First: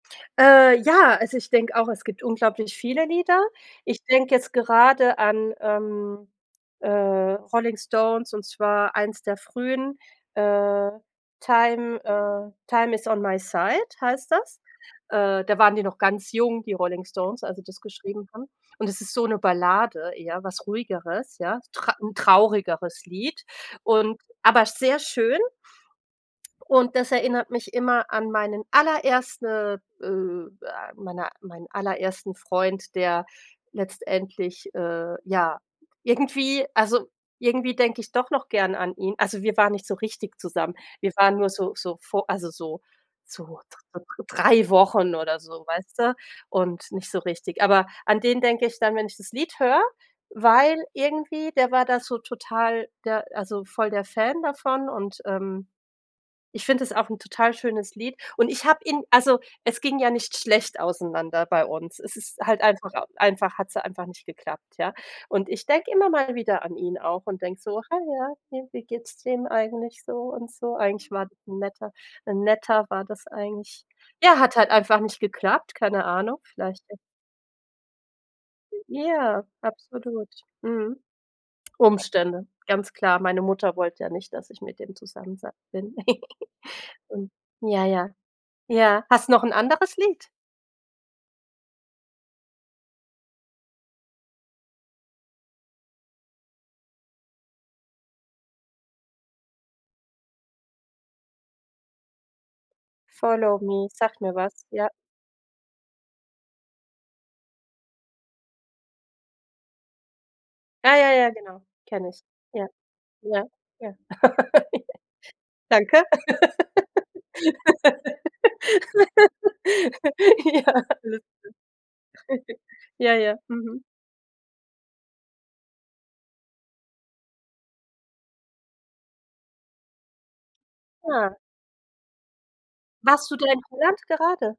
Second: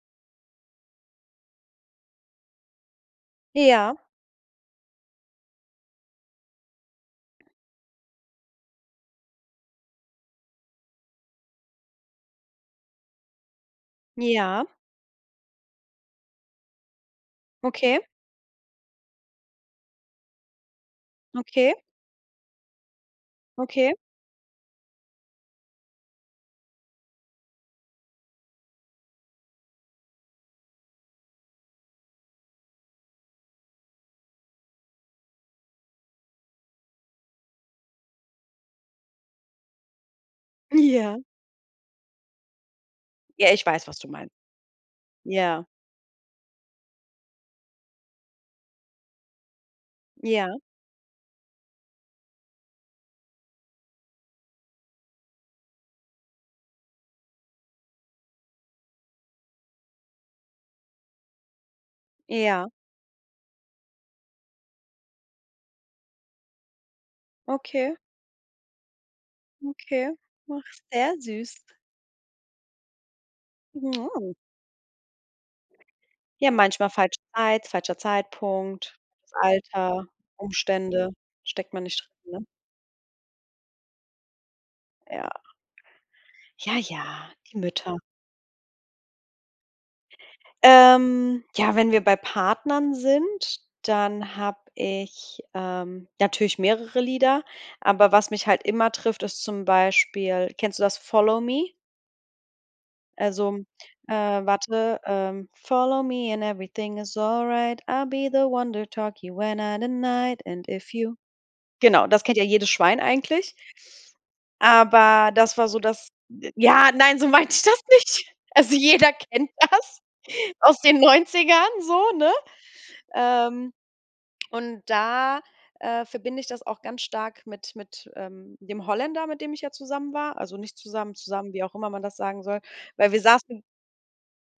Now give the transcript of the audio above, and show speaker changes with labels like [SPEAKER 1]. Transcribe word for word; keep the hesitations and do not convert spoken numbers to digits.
[SPEAKER 1] Äh, ja, also, ich denke auch, es gibt unglaublich viele Lieder.
[SPEAKER 2] Ja.
[SPEAKER 1] Ich denke jetzt gerade an, ähm, äh, Rolling Stones, und zwar eins der frühen, äh, „Time” äh, „Time is on my Side” heißt das.
[SPEAKER 2] Ja.
[SPEAKER 1] Äh, da waren die noch ganz jung, die Rolling Stones, als die das
[SPEAKER 2] Okay.
[SPEAKER 1] geschrieben haben. Und es ist so 'ne Ballade eher, was Ruhigeres, ja.
[SPEAKER 2] Okay.
[SPEAKER 1] Tr 'n traurigeres Lied
[SPEAKER 2] Okay.
[SPEAKER 1] und aber sehr schön. Und das erinnert mich immer an meinen allererste, äh, äh meine meinen allerersten Freund, der letztendlich, äh, ja, irgendwie also, irgendwie denke ich doch noch gern an ihn. Also, wir waren nicht so richtig zusammen, wir
[SPEAKER 2] Ja.
[SPEAKER 1] waren nur so so vo also, so so
[SPEAKER 2] Ja,
[SPEAKER 1] dr
[SPEAKER 2] ich weiß, was du
[SPEAKER 1] dr
[SPEAKER 2] meinst,
[SPEAKER 1] drei Wochen oder
[SPEAKER 2] ja.
[SPEAKER 1] so, weißt du? Und nicht so richtig. Aber an den denke ich dann, wenn ich das Lied höre,
[SPEAKER 2] Ja.
[SPEAKER 1] weil irgendwie, der war da so total der also, voll der Fan davon. Und, ähm, ich finde es auch 'n total schönes Lied. Und ich habe ihn also, es ging ja nicht schlecht auseinander bei uns. Es ist halt
[SPEAKER 2] Ja.
[SPEAKER 1] einfach einfach hat's ja einfach nicht geklappt, ja? Und ich denke immer mal wieder an ihn auch und denke so:
[SPEAKER 2] Okay.
[SPEAKER 1] „Ha, ja, ne, wie geht's dem eigentlich so“
[SPEAKER 2] Okay.
[SPEAKER 1] und
[SPEAKER 2] Ach,
[SPEAKER 1] so? Eigentlich
[SPEAKER 2] sehr
[SPEAKER 1] war
[SPEAKER 2] süß.
[SPEAKER 1] 'n Netter 'n Netter war das eigentlich. Ja, hat halt einfach nicht geklappt, keine Ahnung,
[SPEAKER 2] Ja,
[SPEAKER 1] vielleicht
[SPEAKER 2] manchmal
[SPEAKER 1] ja
[SPEAKER 2] falsche Zeit, falscher Zeitpunkt,
[SPEAKER 1] Ja,
[SPEAKER 2] Alter,
[SPEAKER 1] absolut, mhm.
[SPEAKER 2] Umstände, steckt man nicht drin,
[SPEAKER 1] Umstände,
[SPEAKER 2] ne?
[SPEAKER 1] ganz klar. Meine Mutter wollte ja nicht, dass ich mit dem sei
[SPEAKER 2] Ja.
[SPEAKER 1] bin.
[SPEAKER 2] Ja, ja, die
[SPEAKER 1] Ja,
[SPEAKER 2] Mütter.
[SPEAKER 1] ja. Ja, hast du noch 'n anderes Lied?
[SPEAKER 2] Ähm, ja, wenn wir bei Partnern sind, dann habe ich, ähm, natürlich mehrere Lieder. Aber was mich halt immer trifft, ist zum Beispiel kennst du das, „Follow Me”? Also,
[SPEAKER 1] „Follow me”,
[SPEAKER 2] äh,
[SPEAKER 1] sagt mir was, ja.
[SPEAKER 2] warte, ähm. Follow me and everything is all right. I'll be the one to tuck you in at night. And if
[SPEAKER 1] Ja, ja,
[SPEAKER 2] you
[SPEAKER 1] ja, genau,
[SPEAKER 2] Genau,
[SPEAKER 1] kenne
[SPEAKER 2] das
[SPEAKER 1] ich,
[SPEAKER 2] kennt ja
[SPEAKER 1] ja.
[SPEAKER 2] jedes Schwein
[SPEAKER 1] Ja,
[SPEAKER 2] eigentlich.
[SPEAKER 1] ja, ja.
[SPEAKER 2] Aber das war so
[SPEAKER 1] Danke.
[SPEAKER 2] das d ja, nein, so meinte ich das nicht. Also, jeder kennt das
[SPEAKER 1] Ja, alles gut.
[SPEAKER 2] aus den Neunzigern so, ne?
[SPEAKER 1] Ja, ja,
[SPEAKER 2] Ähm,
[SPEAKER 1] mhm.
[SPEAKER 2] und da, äh, verbinde ich das auch ganz stark mit mit, ähm, dem Holländer, mit dem ich ja zusammen war. Also, nicht zusammen
[SPEAKER 1] Ah.
[SPEAKER 2] zusammen, wie auch immer man das sagen soll. Weil wir
[SPEAKER 1] Warst du da in
[SPEAKER 2] saßen
[SPEAKER 1] Holland gerade?